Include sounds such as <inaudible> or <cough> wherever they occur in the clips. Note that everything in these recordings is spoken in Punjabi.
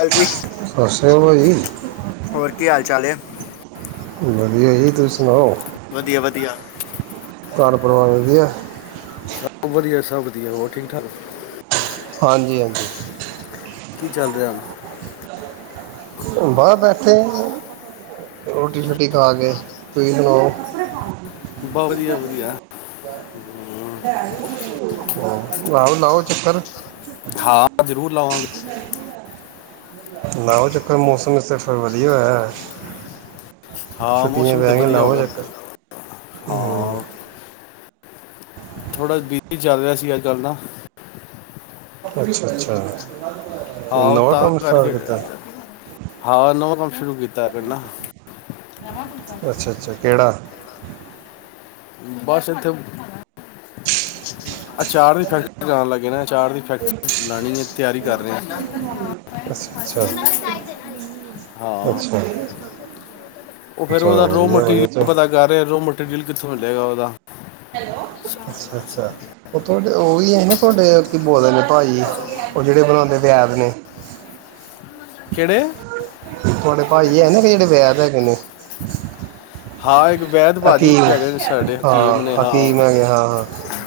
ਹਾਲ ਜੀ ਸੋਸ਼ਲੋਜੀ ਹੋਰ ਕੀ ਹਾਲ ਚਾਲ ਹੈ ਵਧੀਆ ਜੀ ਤੁਸੀ ਵਧੀਆ ਵਧੀਆ ਵ ਵਧੀਆ ਸਭ ਵਧੀਆ ਸਧੀਆ ਵਠਿੰਗ ਾਰੋ ਹਾਂਜੀ ਹਾਂਜੀ ਕੀ ਚੱਲ ਰਿਹਾ ਹਨੁ ਬਾਹ ਬੈਠੇ ਰੋਟੀ ਸ਼ੋਟੀ ਖਾ ਕੇ ਕੋਈ ਸੁਣਾਓ ਬ ਵਧੀਆ ਵਧੀਆ ਹਮ ਲਓ ਲਓ ਚੱਕਰ ਹਾਂ ਜ਼ਰੂਰ ਲਾਵਾਂਗੇਂ ਲਾਓ ਚੱਕਰ ਮੌਸਮ ਸੇਫ ਵਧੀਆਆ ਹਾਂ ਮੌਸਮ ਤੇ ਵਧੀਆ ਹੋਗਾ ਹਮ, ਹਾਂ ਥੋੜ੍ਹਾ ਬਿੀ ਚੱਲ ਰਿਹਾ ਸੀ ਅੱਜ ਕੱਲ੍ਹ ਨਾ ਅੱਛਾ ਅੱਛਾ ਤੇ ਹਹੋ ਉਹ ਨਵਾਂ ਤਾਂ ਕੰਮ ਸਟਾਰਟ ਕਰਕੇ ਕੀਤਾ ਹਾਂ ਨਵ ਕੰਮ ਸ਼ੁਰੂ ਕੀਤਾ ਕਹ ਨਾ ਅੱਛਾ ਅੱਛਾ ਕਿਹੜਾ ਬੱਸੇਥੋਂ ਅਚਾਰ ਦੀ ਫੈਕਟਰੀ ਲਣ ਲੱਗੇ ਨਾ ਅਚਾਰ ਦੀ ਫੈਕਟਰੀ ਲਾਣੀ ਹੈ ਤਿਆਰੀ ਕਰ ਰਿਹਾ ਅ ਚਾ ਅੱਛਾ ਉਹ ਫੇਰ ਚਲੋ ਉਹਦਾ ਰੋ ਵਧੀਆ ਵਧੀਆ ਮਟੀਰੀਅਲ ਚਲੋ ਪਤਾ ਕਰ ਰਿਹਾ ਰੋ ਮਟੀਰੀਅਲ ਕਿੱਥੋਂ ਜਗਾ ਉਹਦਾ ਸ ਸੁ ਹਉਹਹੀ ਹੈ ਨਾ ਤੁਹਾਡੇ ਬੋਲਦੇ ਨੇ ਭ ਜੀ ਉਹ ਜਿੜੇ ਬਣਾਉਂਦੇ ਵਿਆਦ ਨੇ ਕਿਹੜੇ ਤੁਹਾਡੇ ਭਾਾਈ ਹੈ ਨਾ ਜਿਹੜੇ ਵਿਆਹ ਹੈਗੇ ਨੇ ਹਾਂ ਇੱ ਹਕੀਮ ਹਾਂ ਹਾਂ ਹਕੀਮ ਹੈਗੇ ਹਾਂ ਹਾਂ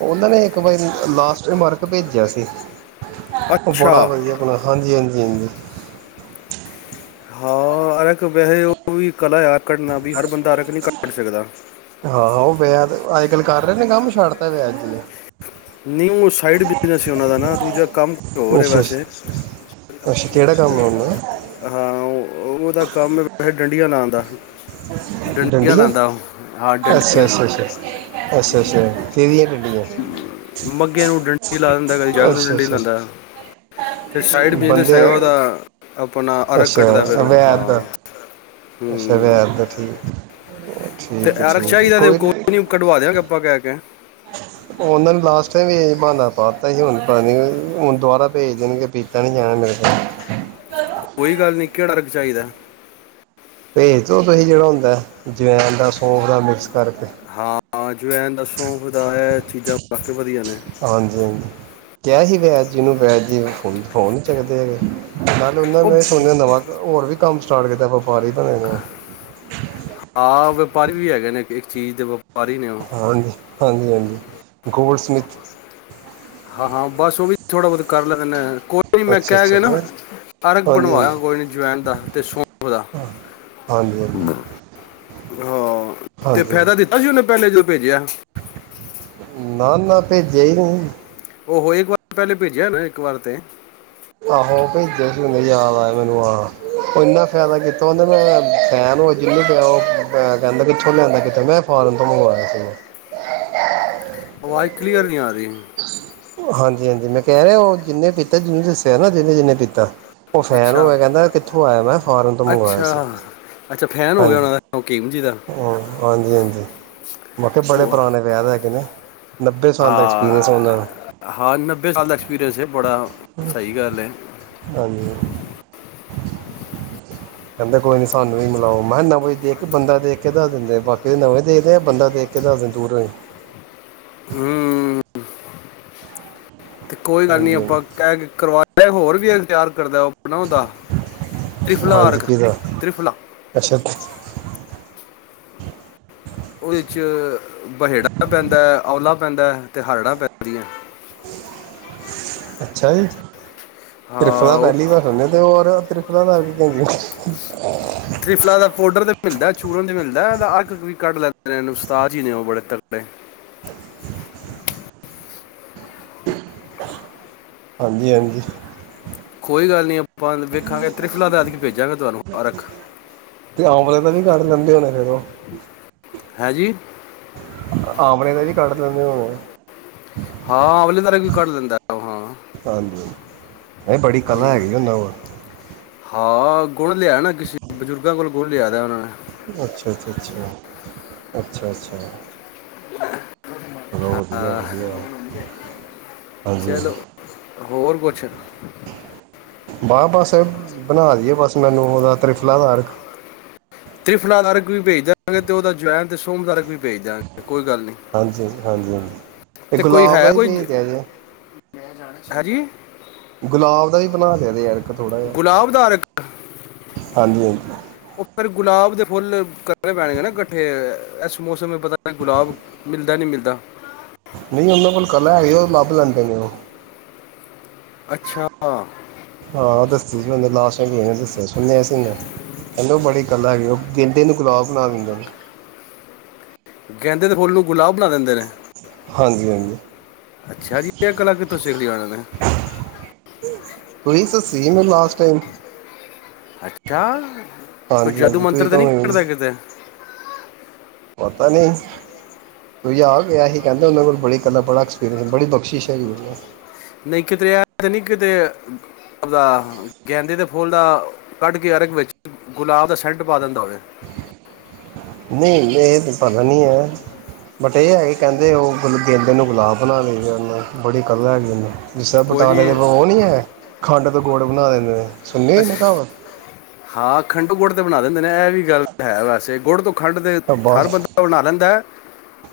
ਉਹਨਾਂ ਨੇ ਇੱਕ ਵਾਰੀ ਲਾਸਟ ਵਰਕ ਭੇਜਿਆ ਸੀ। ਉਹ ਅੱਛਾ ਬੜਾ ਵਧੀਆ ਹਾਂਜੀ ਹਾਂਜੀ ਹਾਂਜੀ ਹਾਂ ਅਰਕ ਵੈਸੇ ਉਹ ਵੀ ਕਲਾ ਆ ਕੱਢਨਾ ਵੀ ਹਰ ਬੰਦਾ ਅਰਕ ਨਹੀਂ ਕੱਢ ਸਕਦਾ ਹਾਂ ਘਰੇ ਆ ਜਓ ਨਹੀਂ ਸਾਈਡ ਬਿਜਨਸ ਐ ਉਹਨਾਂ ਦਾ ਵੈਸੇ ਤੇ ਅੱਛਾ ਉਹਨਾਂ ਅੱਛਾ ਦੀ ਅੱਛਾ ਕੰਪਨੀ ਕਿਹੜਾ ਕੰਮ ਆਉਂਦਾ ਹੈ। ਉਹਦਾ ਕੰਮ ਵੈ ਡੰਡੀਆਂ ਲਾਦਾ ਡੰਡੀਆਂ ਅੱਛਾ ਡੰਡੀਆਂ ਅੱਛਾ ਅੱਛਾ ਠੀਕ ਹੈ ਮੰਗਿਆ ਨੂੰ ਡੰਡੀ ਲਾ ਦਿੰਦਾ ਕਦੀ ਜੱਗ ਨੂੰ ਡੰਡੀ ਅੱਛਾ ਲਾਉਂਦਾ ਫਿਰ ਸਾਈਡ ਬਿਜਨਸ ਬੰਦੇ ਹੈਗਾ ਉਹਦਾ ਆਪਣਾ ਅਲਗ ਕੱਢਦਾ ਫਿਰ ਅੱਛਾ ਵੈਦ ਦਾ ਹਾਂ ਅੱਛਾ ਹੂੰ ਵੈਦ ਦਾ ਠੀਕ ਤੇ ਠੀਕ ਹੈ ਅਰਕ ਠੀਕ ਹੈ ਚਾਹੀਦਾ ਦਾ ਤੇ ਨਹੀਂ ਕੋਈ ਨੀ ਕਢਵਾ ਦਿਆਂਗੇ ਆਪਾਂ ਕਹਿ ਕੇ। ਉਹਨਾਂ ਨੇ ਲਾਸਟ ਟਾਈਮ ਵੀ ਇਹ ਬਾਨਾ ਪਾ ਦਿੱਤਾ ਸੀ ਹੁਣ ਪਤਾ ਨ ਹੁਣ ਦੁਬਾਰਾ ਭੇਜ ਦੇਣਗੇ ਪੀਤਾ ਨੀ ਜਾਣਾ ਮੇਰ ਕੋਲੋ ਕੋਈ ਗੱਲ ਨਹੀਂ ਕਿਹੜਾ ਅਰਕ ਚਾਹੀਦਾ। ਭੇਜ ਦਿਓ ਤੁਸੀਂ ਜਿਹੜਾ ਹੁੰਦਾ ਜਵੈਨ ਦਾ ਸੌਂਫ ਦਾ ਮਿਕਸ ਕਰਕੇ। ਹਾ-ਹਾ ਜਵੈਨ ਦਾ ਸੌਂਫ ਦਾ ਇਹ ਚੀਜ਼ਾਂ ਵਧੀਆ ਨੇ ਹਾਂਜੀ-ਹਾਂਜੀ ਕਿਹਾ ਸੀ। ਜਿਹਨੂੰ <unintelligible> ਪੈ ਫੋਨ ਨੀ ਚੱਕਦੇ ਹੈਗੇ। ਗੱਲ ਉਹ ਉਹਨਾਂ ਸੁਣਿਆ ਨਵਾਂ ਹੋਰ ਵੀ ਕੰਮ ਸਟਾਰਟ ਕੀਤਾ ਵਪਾਰੀ ਬਣੇ ਨੇ ਆ ਪਰ ਵੀ ਹੈਗੇ ਨੇ ਇੱਕ ਚੀਜ਼ ਦੇ ਵਪਾਰੀ ਨੇ ਉਹ ਹਜ ਹਾਂਜੀ-ਹਾਂਜੀ। ਗੋਲਸਮਿਥ ਹਾਂ ਹਾਂ ਬਸ ਉਹ ਵੀ ਥੋੜੇ ਬਹੁਤੇ ਕਰ ਲੈਂਦੇ ਨੇ। ਕੋਈ ਨੀ ਮੈਂ ਅੱਛਾ ਕਹਿ ਅੱਛਾ ਕੇ ਨਾ ਹਾਂਜੀ ਅਰਕ ਹਾਂਜੀ ਬਣਵਾਇਆ ਕੋਈ ਜਵੈਣ ਦਾ ਸ਼ੋਫ ਦਾ। ਹਾਂਜੀ ਹਾਂਜੀ ਹਾਂ ਤੇ ਫਾਇਦਾ ਦਿੱਤਾ ਸੀ ਉਹਨੇ ਪਹਿਲੇ ਭੇਜਿਆ ਨਾ-ਨਾ। ਭੇਜੇ ਹੀ ਨਹੀਂ। ਉਹ ਹੋ ਇੱਕ ਵਾਰ ਪਹਿਲੇ ਭੇਜਿਆ ਨਾ ਇੱਕ ਵਾਰ ਤੇ ਆਹੋ ਭੇਜਿਆ ਸੀ ਯਾਦ ਆਇਆ ਮੈਨੂੰ ਆਹ ਇਨਾ ਫਾਇਦਾ ਕੀਤਾ ਨਾ ਮੈਂ ਫੈਨ ਹੋ ਚੱਲਿਆ। ਕਹਿੰਦਾ ਕਿਥੋਂ ਲਿਆਂਦਾ ਕਿਥ ਮੈਂ ਫੋਰਨ ਤੋਂ ਮੰਗਵਾਇਆ ਸੀ। ਆਵਾਜ਼ ਕਲੀਅਰ ਨਹੀਂ ਆ ਰਹੀ। <unintelligible> ਹਾਂਜੀ ਹਾਂਜੀ ਮੈਂ ਕਹਿ ਰਿਹਾ ਉਹ ਜਿੰਨੇ ਪੀਤਾ ਜਿਹਨੂੰ ਦੱਸਿਆ ਨਾ ਜਿੰਨੇ ਜਿੰਨੇ ਪੀਤਾ ਉਹ ਫੈਨ ਹੋ ਅੱਛਾ ਗਿਆ ਕਹਿੰਦਾ ਕਿੱਥੋਂ ਆਇਆ ਮੈਂ ਫੋਰਨ ਤੋਂ ਮੰਗਵਾਇਆ ਅੱਛਾ ਸੀ ਅੱਛਾ ਫੈਨ ਹੋ ਗਿਆ ਹਾਂਜੀ ਉਹਨਾਂ ਦਾ ਹਕੀਮ ਜੀ ਦਾ ਹਾਂਜੀ ਹਾਂਜੀ ਮੈ ਕਿਹਾ ਬੜੇ ਕੋ- ਪੁਰਾਣੇ ਵੈਦ ਹੈਗੇ ਨੇ। ਨੱਬੇ ਸਾਲ ਦਾ ਐਕਸਪੀਰੀਐਂਸ ਹਾਂ ਹਾਂ, ਨੱਬੇ ਸਾਲ ਦਾ ਐਕਸਪੀਰੀਅੰਸ ਹੈ ਬੜਾ ਸਹੀ ਗੱਲ ਐ। ਹਾਂਜੀ ਕਹਿੰਦੇ ਕੋਈ ਨੀ ਸਾਨੂੰ ਵੀ ਮਲਾਓ, ਮੈਂ ਕਿਹਾ ਨਵੀਂ ਦੇਖ ਕੇ ਬੰਦਾ ਦੇਖ ਕੇ ਦਸ ਦਿੰਦੇ ਬਾਕੀ ਦੇ ਨਵੇ ਦੇਖਦੇ ਆ ਬੰਦਾ ਦੇਖ ਕੇ ਦਸ ਦਿਨ ਦੂਰ ਰਹੀ। ਹੂੰ ਤੇ ਕੋਈ ਗੱਲ ਨਹੀਂ ਹਾਂਜੀ ਹਾਂਜੀ ਆਪਾਂ ਕਹਿ ਕਰਵਾ ਮੈਂ ਹੋਰ ਵੀ ਐ ਤਿਆਰ ਕਰਦਾ ਉਹ ਬਣਾਦਾ ਤ੍ਰਿਫਲਾ ਹਾਂਜੀ ਅਰਕ ਕਿਹਦਾ ਤ੍ਰਿਫਲਾ ਅੱਛਾ ਉਹਦੇ ਚ ਬਹੇੜਾ ਪੈਂਦਾ ਹੈ, ਔਲਾ ਪੈਂਦਾ ਅਤੇ ਹਰੜਾਂ ਪੈਂਦੀਆਂ। ਅੱਛਾ ਜੀ, ਤ੍ਰਿਫਲਾ ਹਾਂ ਦਾ ਉਹ ਪਹਿਲੀ ਵਾਰ ਸੁਣਿਆ ਤੇ ਹੋਰ ਤ੍ਰਿ ਉਹਨਾ ਦਾ ਕੀ <unintelligible> ਤ੍ਰਿਫਲ ਦਾ ਪਓਡਰ ਦੇ ਮਿਲਦਾ ਚੂਰਨ ਚ ਮਿਲਦਾ ਅੱਡ ਵੀ ਕੱਢ ਲੈਂਦੇ ਨੇ ਉਸਤਾਦ ਜੀ ਨੇ ਉਹ ਬੜੇ ਤਕੜੇ ਹਾਂਜੀ-ਹਾਂਜੀ, ਕੋਈ ਗੱਲ ਨੀ, ਆਪਾਂ ਵੇਖਾਂਗੇ ਤ੍ਰਿਫਲਾ ਦਾ ਐਤਕੀ, ਭੇਜਾਂਗੇ ਤੁਹਾਨੂੰ ਰੱਖ ਤੇ ਆਮਲੇ ਦਾ ਵੀ ਕੱਢ ਲੈਂਦੇ ਹੋਣੇ ਫਿਰ ਉਹ ਹੈਂ ਜੀ, ਆਮਲੇ ਦਾ ਜੀ ਕੱਢ ਲੈਂਦੇ ਹੋਣਗੇ। ਹਾਂ ਆਮਲੇ ਵੀ ਕੱਢ ਲੈਂਦਾ ਉਹ ਹਾਂ। ਹਾਂਜੀ, ਇਹ ਬੜੀ ਕਲਾ ਹੂੰ। ਹੈਗੀ ਉਨਾ ਕੋਲ ਹਾਂ ਗੁਣ ਲਿਆ ਨਾ ਕਿਸੇ ਬਜ਼ੁਰਗਾਂ ਕੋਲ ਗੁਣ ਲਿਆ ਦਾ ਉਹਨਾਂ ਨੇ, ਅੱਛਾ-ਅੱਛਾ, ਹਾਂ, ਚਲੋ ਵਧੀਆ-ਵਧੀਆ, ਚਲੋ ਹਾਂਜੀ-ਹਾਂਜੀ ਹੋਰ ਕੁਛ ਬ ਬਸ ਬਣਾ ਦੀ ਹੈ ਬਸ ਮੈਨੂੰ ਤ੍ਰਿਫਲਾ ਦਿ ਅਰਕ, ਤ੍ਰਿਫਲਾ ਦਾ ਅਰਕ ਵੀ ਭੇਜ ਦਿਆਂਗੇ ਤੇ ਉਹਦਾ ਜੁਆਇਨ ਤੇ ਸੋਫ ਦਾ ਅਰਕ ਵੀ ਭੇਜ ਦਾਗੇ। ਹਾਂਜੀ-ਹਾਂਜੀ-ਹਾਂਜੀ, ਤੇ ਗੁਲਾਬ ਦਾ ਹੀ ਭੇਜਦੇ ਆ ਜੇ ਹਾਂਜੀ, ਗੁਲਾਬ ਦਾ ਵੀ ਬਣਾ ਲਿਆ ਇਕ ਥੋੜ੍ਹਾ ਜਿਹਾ। ਗੁਲਾਬ ਦਾ ਹਾਂਜੀ-ਹਾਂਜੀ, ਪੁੱਤਰ ਫਿਰ ਗੁਲਾਬ ਦੇ ਫੁੱਲ ਕਰਨੇ ਪੈਣਗੇ ਨਾ ਇਕੱਠੇ ਇਸ ਮੌਸਮ ਚ ਪਤਾ ਨੀ ਗੁਲਾਬ ਮਿਲਦਾ ਨੀ ਮਿਲਦਾ। ਨਹੀਂ ਉਹਨਾਂ ਕੋਲ ਕਲਾ ਹੈਗੇ ਉਹ ਲੱਭ ਲੈਂਦੇ ਨੇ ਉਹ ਅੱਛਾ, ਹਾਂ ਦੱਸੀ ਸੀ, ਉਹਦੇ ਲਾਸਟ ਟਾਈਮ ਚ ਕੀ ਨੇ ਦੱਸਿਆ ਸੁਣਿਆ ਅਸੀਂ ਕਹਿੰਦੇ ਬੜੀ ਕਲਾ ਹੈਗੀ ਐ ਉਹ ਗੇਦੇੇ ਨੂੰ ਗੁਲਾਬ ਬਣਾ ਦਿੰਦੇ ਨੇ। ਗੈਦੇ ਦੇ ਫੁੱਲ ਗੁਲਾਬ ਬਣਾ ਦਿੰਦੇ ਨੇ। ਹਾਂਜੀ-ਹਾਂਜੀ, ਅੱਛਾ ਜੀ, ਇਹ ਕਲਾ ਕਿੱਥੋਂ ਸਿੱਖਲੀ ਉਹਨਾਂ ਨੇ। ਕੋਈ ਸੀ <unintelligible> ਚਾਹ ਕੋਈ ਹਾਂਜੀ ਜਾਦੂ ਹਾਂਜੀ ਮੰਤਰ ਤੁਸੀਂ ਤੇ ਤਾਂ ਨਹੀਂੀ ਹੁਣ ਕਰਦਾ ਕਿਤੇ ਪਤਾ ਨਹੀਂ ਤੂੰਂ ਆ ਗਸੀ ਕਹਿੰਦੇ ਉਹਦੇ ਕੋਲ ਬੜੀਲਾ ਬੜਾ ਐਕਸਪੀਰੀਅਸ ਬੜੀ ਬਖਸ਼ਿਸ਼ ਹੈ ਜਨੂੰ ਨਹੀਂ ਕਿਤਰੇਿਆ ਤੇ ਨਹੀਂ ਕਿਤੇ ਉਹਦਾ ਗੈਂਦੇ ਦੇ ਫੁੱਲ ਦਾ ਕੱਢ ਕੇ ਅਰਗ ਵਿੱਚ ਗੁਲਾਬ ਦਾ ਸੈਂਟ ਪਾ ਦਿੰਦਾ ਹੋਵੇ ਨਹੀਂ ਇਹ ਤਾਂ ਪਤਾ ਨਹੀਂ ਹੈ ਬਟ ਇਹ ਹੈ ਕਿ ਕਹਿੰਦੇ ਉਹ ਗਦ ਨੂੰ ਗੁਲਾਬ ਬਣਾ ਲਈ ਬੜੀ ਕਦਰ ਹੈ ਗ ਜਿਸਰ ਕੋਈ ਬਟਾਲੇ ਦੇ ਨਹੀਂ ਭਗ ਉਹ ਨਹੀਂ ਹੈ ਖੰਡ ਦੇ ਗੁੜ ਬਣਾ ਦਿੰਦੇ ਨੇ ਸੁਣੀ ਹੋਈ ਨਾ ਕਹਾਵਤ ਹਾਂ ਖੰਡੂ ਗੁੜ ਤੇ ਬਣਾ ਦਿੰਦੇ ਨੇ ਇਹ ਵੀ ਗੱਲ ਹੈ ਵੈਸੇ ਕੋਰ੍ਹ ਤੋਂ ਖੰਡ ਤੇ ਹਰ ਬਸ ਬੰਦਾ ਬਣਾ ਲੈਂਦਾ ਹੈ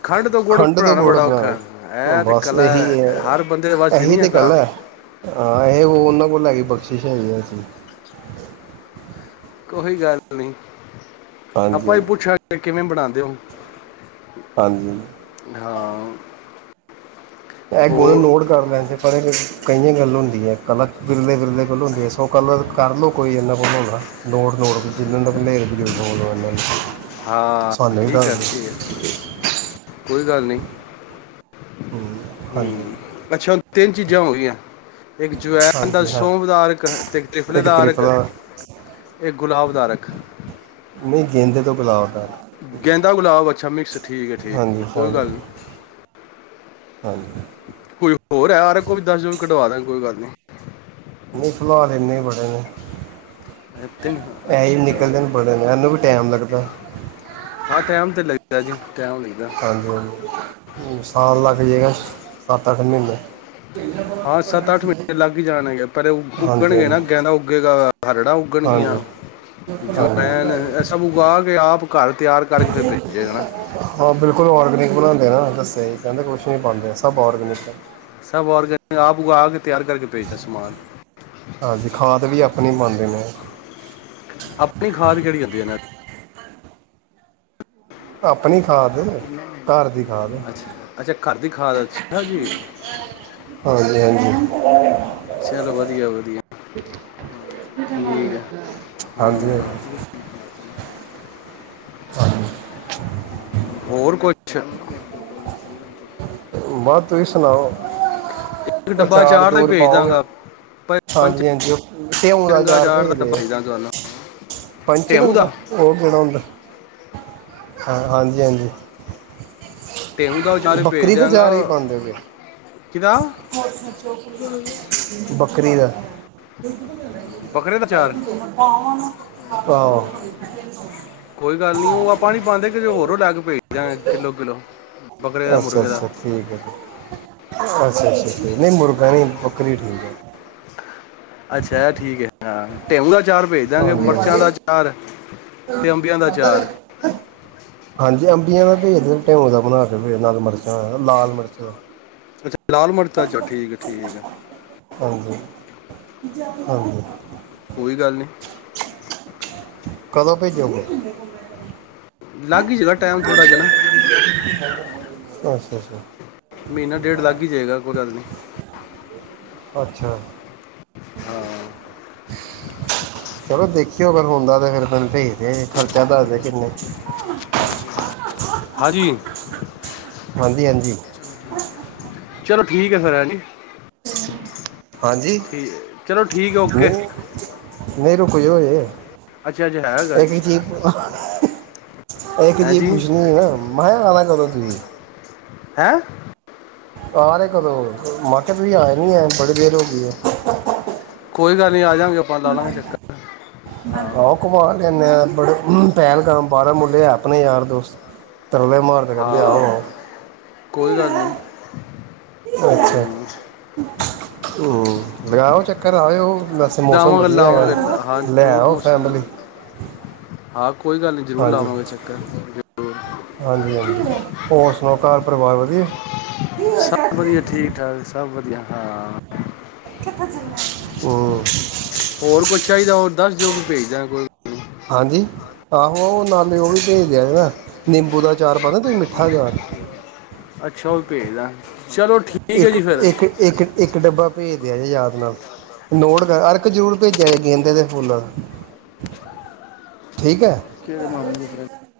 ਖੰਡ ਤੋਂ ਗੁੜ ਤੋਂ ਬਣਾਉਣਾ ਗੁੜ ਬੜਾ ਔਖਾ ਬਣਾ ਇਹ ਤੇ ਬਸ ਕਲਾ ਇਹੀ ਹੈ ਹਰ ਬੰਦੇ ਦੇ ਵਸਦੀ ਇਹੀ ਨੀ ਹੈ ਤਾਂ ਗੱਲ ਕਰਲਾ ਕੋਸ਼ਿਸ਼ ਹੈਗੀਸੀ ਕੋਈ ਗੱਲ ਨੀ ਹਾਂਜੀ ਆਪਾਂ ਹੀ ਹਾਂਜੀ ਪੁੱਛਾਂਗੇ ਕਿਵੇਂ ਬਣਾਉਂਦੇ ਦਿਮ ਹਾਂਜੀ ਹਾਂ ਗੋਨ ਹੋ ਨੋਟ ਕਰ ਲੈਣ ਸੀ ਪਰ ਕਈਆਂ ਗੱਲ ਹੁੰ ਹੈ ਕਲਾ ਬਿਰਦੇ ਵਿਿਰਦੇ ਗੱਲ ਹੁੰ ਇਸ ਸ ਕੱਲ ਕਰ ਲਓ ਕੋਈ ਇਨਾ ੋ ਚੇ ਹਾਂ ਠੀਕ ਆ ਠੀਕ ਹੈ ਕੋਈ ਕੋ ਗੱਲ ਨਹੀਂ ਹਾਂਜੀ ਹਮ ਅੱਛਾ ਤਿੰਨ ਚੀਜ਼ਾਂ ਹੋ ਗਈਆਂ ਇੱਕ ਜਵੈਨ ਦਾ ਹਾਂਜੀ ਹਾਂ ਸੌਭ ਦਾਾਰਕ ਤੇ ਇੱਕ ਤਿਫਲੇਦਾਰਕ ਤ੍ਰਿਪਲਾ ਇੱਕ ਗੁਲਾਬ ਤਾਰਕ ਨਹੀਂ ਗੇਦੇ ਤੋਂ ਗਿਲਾਵਟ ਆ ਗੇਦਾ ਗੁਲਾਬ ਛ ਮਿਕਸ ਠੀਕ ਹੈ ਠੀਕ ਹਾਂਜੀ ਹੈ ਕੋਈ ਹਾਂਜੀ ਗੱਲ ਨਹੀਂੀ ਹਾਂਜੀ ਕੋਈ ਹੋਰ ਹੈ ਯਾਰ ਕੋ ਵੀ ਦੱਸ ਜੋ ਵੀ ਕਢਵਾ ਦ ਕੋਈ ਗੱਲ ਨੀ ਨਹੀਂ ਫਿਲਹਾਲ ਇੰਨੇ ਬੜੇ ਨੇ ਇ ਤਨ ਐ ਹੀ ਅੱਛਾ ਨਿਕਲਦੇ ਨੇ ਬੜੇ ਇਹਨੂੰ ਵੀ ਟਾਈਮ ਲੱਗਦਾ ਹਾਂ ਟੈਮ ਤੇ ਲੱਗਦਾ ਜੀ ਟਾਈਮ ਲੱਗਦਾ ਹਾਂਜੀ ਹਾਂਜੀ। ਆਣ ਲੱਗ ਜੇਗਾ ਸੱਤ ਅੱਠ ਮਹੀਨੇ ਵਿੱਚ ਹਾਂ। ਸੱਤ -ਅੱਠ ਮਹੀਨੇ ਲੱਗ ਜਾਣਗੇ, ਪਰ ਹਾਂਜੀ ਉੱਗਣਗੇ ਹਾਂਜੀ ਨਾ ਅੱਗਹਦਾ ਉੱਗੇਗਾ ਹਰੜਾਂ ਉੱਗਣਗੀਆਂ ਹਾਂਜੀ ਹਾਂਜੀ ਜਵੈਨ ਇਹ ਸ ਉਗਾ ਕੇ ਆਪ ਘਰ ਤਿਆਰ ਕਰਕੇ ਫਿਰ ਭੇਜੇਗਾ ਨਾ ਹਾਂ ਬਿਲਕੁਲ ਔਰਗਨੀ ਬਣਉਦੇ ਨਾ ਦੇ ਕਹਿੰਦੇ ਕੁਛ ਨਹੀਂ ਪਉਂਦੇ ਸਭ ੳਰਗਨਿਕ ਹੈ। ਸਭ ਔਰਗਨ ਆਪ ਆ ਕੇ ਤਿਆਰ ਕਰਕੇ ਭੇਜਦਾ ਸਮਾਨ ਹਾਂਜੀ ਖਾਦ ਵੀ ਆਪ ਆਪਨੀ ਪਉਦੇ ਨੇ ਆਪਣੀ ਖਾਦ ਕਿਹੜੀ ਉਂਦੀ ਇਹਨਾਂ ਦੀ ਆਪਣੀ ਖਾਦ ਘਰ ਦੀ ਖਾਦ ਅੱਛਾ ਅੱਛਾ ਘਰ ਦੀ ਖਾਦ ਅ ਜੀ ਹਾਂਜੀ ਹਾਂਜੀ ਚਲੋ ਵਧੀਆ ਵਧਿਆ ਠੀਕ ਆ ਹੂੰ ਹਾਂਜੀ ਹਾਂਜੀ ਹਾਂ। ਹੋਰ ਕੁਛ ਬਸ ਤੁਸੀਂ ਸੁਣਾਓ। ਡੱਬਾ ਅਚਾਰ ਚਾਰ ਦਾ ਹੀ ਚੂਰ ਭੇਜ ਪਾਓਗੇ, ਦਾਂਗਾ ਪ- ਪੰਜ ਹਾਂਜੀ ਹਾਂਜੀ ਉਹ ਢਿਂਉ ਦਾ ਰੰਗਾ ਅਚਾਰ ਚਾਰ ਭੇਜ ਦਾ ਡੱਬਾ ਦਿਓ ਦਾਂਗਾ ਤੁਹਾਨੂੰ ਟੇਮੂ ਪੰਚਰੰਗਾ ਦਾ ਉਹ ਕਿੜਾਂ ਹੁੰਦਾ, ਹਾਂ ਹਾਂਜੀ ਹਾਂਜੀ। ਟੇਮੂ ਦਾ ਉਚਾਰ ਭੇਜ ਬੱਕਰੀ ਤਾਂ ਅਚਾਰ ਵੀ ਦਿਆਂਗਾ ਪਾਉਦੇਂ ੳ ਕਿਦਾ ਕੇ ਬੱਕਰੀ ਦਾ ਬੱਕਰੇ ਦਾ ਅਚਾਰ ਆਹੋ ਕੋਈ ਗੱਲ ਨੀ, ਉਹ ਆਪਾਂ ਨੀ ਪਾਉਂਦੇ, ਕੀਦਰੋ ਹੋਰ ਤੋਂ ਲੈ ਕੇ ਭੇਜ ਕਿੱਲੋ ਕਿਲੋ ਬੱਕਰੇ ਦਾ ਅੱਛਾ ਮੁਰਗੇ ਦਾ ਅੱਛਾ ਠੀਕ ਹੈ। ਅੱਛਾ ਅੱਛਾ ਨਹੀਂ ਮੁਰਗਾ ਨਹੀਂ ਬੱਕਰੀ ਠੀਕ ਹੈ। ਅੱਛਾ ਠੀਕ ਹੈ। ਹਾਂ ਢਿਉ ਦਾ ਅਚਾਰ ਭੇਜ ਦਾਂਗੇ ਹਾਂਜੀ ਮਿਰਚਾਂ ਹਾਂਜੀ ਦਾ ਅਚਾਰ ਤੇ ਅੰਬੀਆਂ ਦਾ ਅਚਾਰ ਠੀਕ ਏ ਭੇਜ ਦਿੳ ਫਿਰ ਢਿਊ ਦਾ ਬਣਾ ਕਿ ਨਾਲ ਮਿਰਚਾਂਣਾ ਲਾਲ ਮਿਰਚਾਂ ਅੱਛਾ ਲਾਲ ਮਿਰਚਾ ਠੀਕ ਠੀਕ ਏ ਹਾਂਜੀ ਹਾਂਜੀ ਕੋਈ ਗੱਲ ਨੀ ਕਦੋਂ ਭੇਜੋਗੇ? ਲੱਗ ਹੀ ਜਗਾ ਟਾਈਮ ਥੋੜ੍ਹਾ ਜਿਆ ਅੱਛਾ ਅੱਛਾ ਮਹੀਨਾ ਡੇਢ ਲੱਗ ਹੀ ਜਾਏਗਾ ਕੋਈ ਗੱਲ ਨਹੀਂ ਅੱਛਾ ਚਲੋ ਦੇਖਿਓ ਅਗਰ ਹੁੰਦਾ ਤਾਂ ਫਿਰ ਤੈਨੂੰ ਭੇਜ ਦੇ ਖਰਚਾ ਦੱਸਦੇ ਕਿੰਨੇ ਕੁ ਹਾਂਜੀ ਹਾਂਜੀ ਹਾਂਜੀ ਚਲੋ ਠੀਕ ਹੈ। ਫਿਰ ਹੈ ਜੀ ਹਾਂਜੀ, ਠੀਕ ਚਲੋ ਠੀਕ ਹੈ ਓਕੇ ਨਹੀਂ, ਨਹੀਂ ਰੁਕਜੋ ਹਜੇ। ਅੱਛਾ ਅੱਛਾ ਹੈਗਾ ਇੱਕ ਚੀਜ਼ <unintelligible> ਇੱਕ ਹੈ ਚੀਜ਼ ਜੀ ਪੁੱਛਣੀ ਸੀ ਨਾ, ਮੈਂ ਕਿਹਾ ਆਣਾ ਕਦੋਂ ਤੁਸੀਂ? ਹੈਂ? ਆ ਰਹੇ ਕਦੋਂ? ਮਾਕੇਟ ਵੀ ਆਏ ਨੀ ਐ, ਬੜੀ ਦੇਰ ਹੋ ਗਈ ਐ। ਕੋਈ ਗੱਲ ਨੀ ਆਜਾਂਗੇ, ਆਪਾਂ ਲਾ ਲਾਂਗੇ ਚੱਕਰ। ਹਾਂ ਆਹ ਘਮਾ ਲੇਆਨੇ ਆ। ਬੜੇ ਉਮ, ਪਹਿਲਗਾਮ, ਬਾਹਾਰਾਂ ਮੁੱਲੇ ਹੈ ਆਪਣੇ ਯਾਰ ਦੋਸਤ ਤਰਲੇ ਮਾਰਦੇ ਕਹਿੰਦੇ, ਆਓ ਹਾਂ ਆਓ। ਕੋਈ ਗੱਲ ਨਹੀਂ ਅੱਛਾ। ਹਮ, ਹੂੰ, ਲਗਾਓ ਚੱਕਰ ਆਜਾਓ। ਵੈਸੇ ਮੌਸਮ ਲਾਵਾਂਗੇ ਵਧੀਆ ਲਾਵਾਂਗੇ ਹੈਗਾ, ਲਾ- ਹਾਂ ਲੈ ਜ਼ਰੂਰ ਆਓ ਫੈਮਲੀ। ਹਾ। ਕੋਈ ਗੱਲ ਨੀ, ਜ਼ਰੂਰ ਲਾਵਾਂਗੇ ਚੱਕਰ। ਹਾਂਜੀ ਹਾਂਜੀ, ਹੋਰ ਸੁਣਾਓ ਘਰ ਪਰਿਵਾਰ ਵਧੀਆ? ਸਭ ਵਧੀਆ, ਠੀਕ ਠਾਕ, ਸਭ ਵਧੀ ਹੂੰ। ਹੋਰ ਕੁਛ ਚਾਹੀਦਾ, ਹੋਰ ਦੱਸ ਦਿਓ, ਵੀ ਭੇਜਦਾਂਗੇ। ਹਾਂਜੀ? ਆਹੋ ਨਾਲੇ ਉਹ ਵੀ ਭੇਜ ਦਿਆ ਦੇ, ਨਿੰਬੂ ਦਾ ਅਚਾਰ ਪਾਂਦੇ ਤੁਸੀਂ ਮਿੱਠਾ ਹਗਾ। ਅੱਛਾ, ਉਹ ਭੇਜਦਾਂਗੇ। ਇੱਕ ਇੱਕ ਇਕ ਇਕ ਡੱਬਾ ਭੇਜ ਦਿਆ ਜੇ, ਯਾਦ ਨਾਲ। ਨੋਟ ਕਰ, ਅਰਕ ਜ਼ਰੂਰ ਭੇਜਿਆ ਜੇ ਗੇਦੇ ਦੇ ਫੁੱਲਾਂ। ਕਿਹੜੇ ਮਾਮੇ <unintelligible>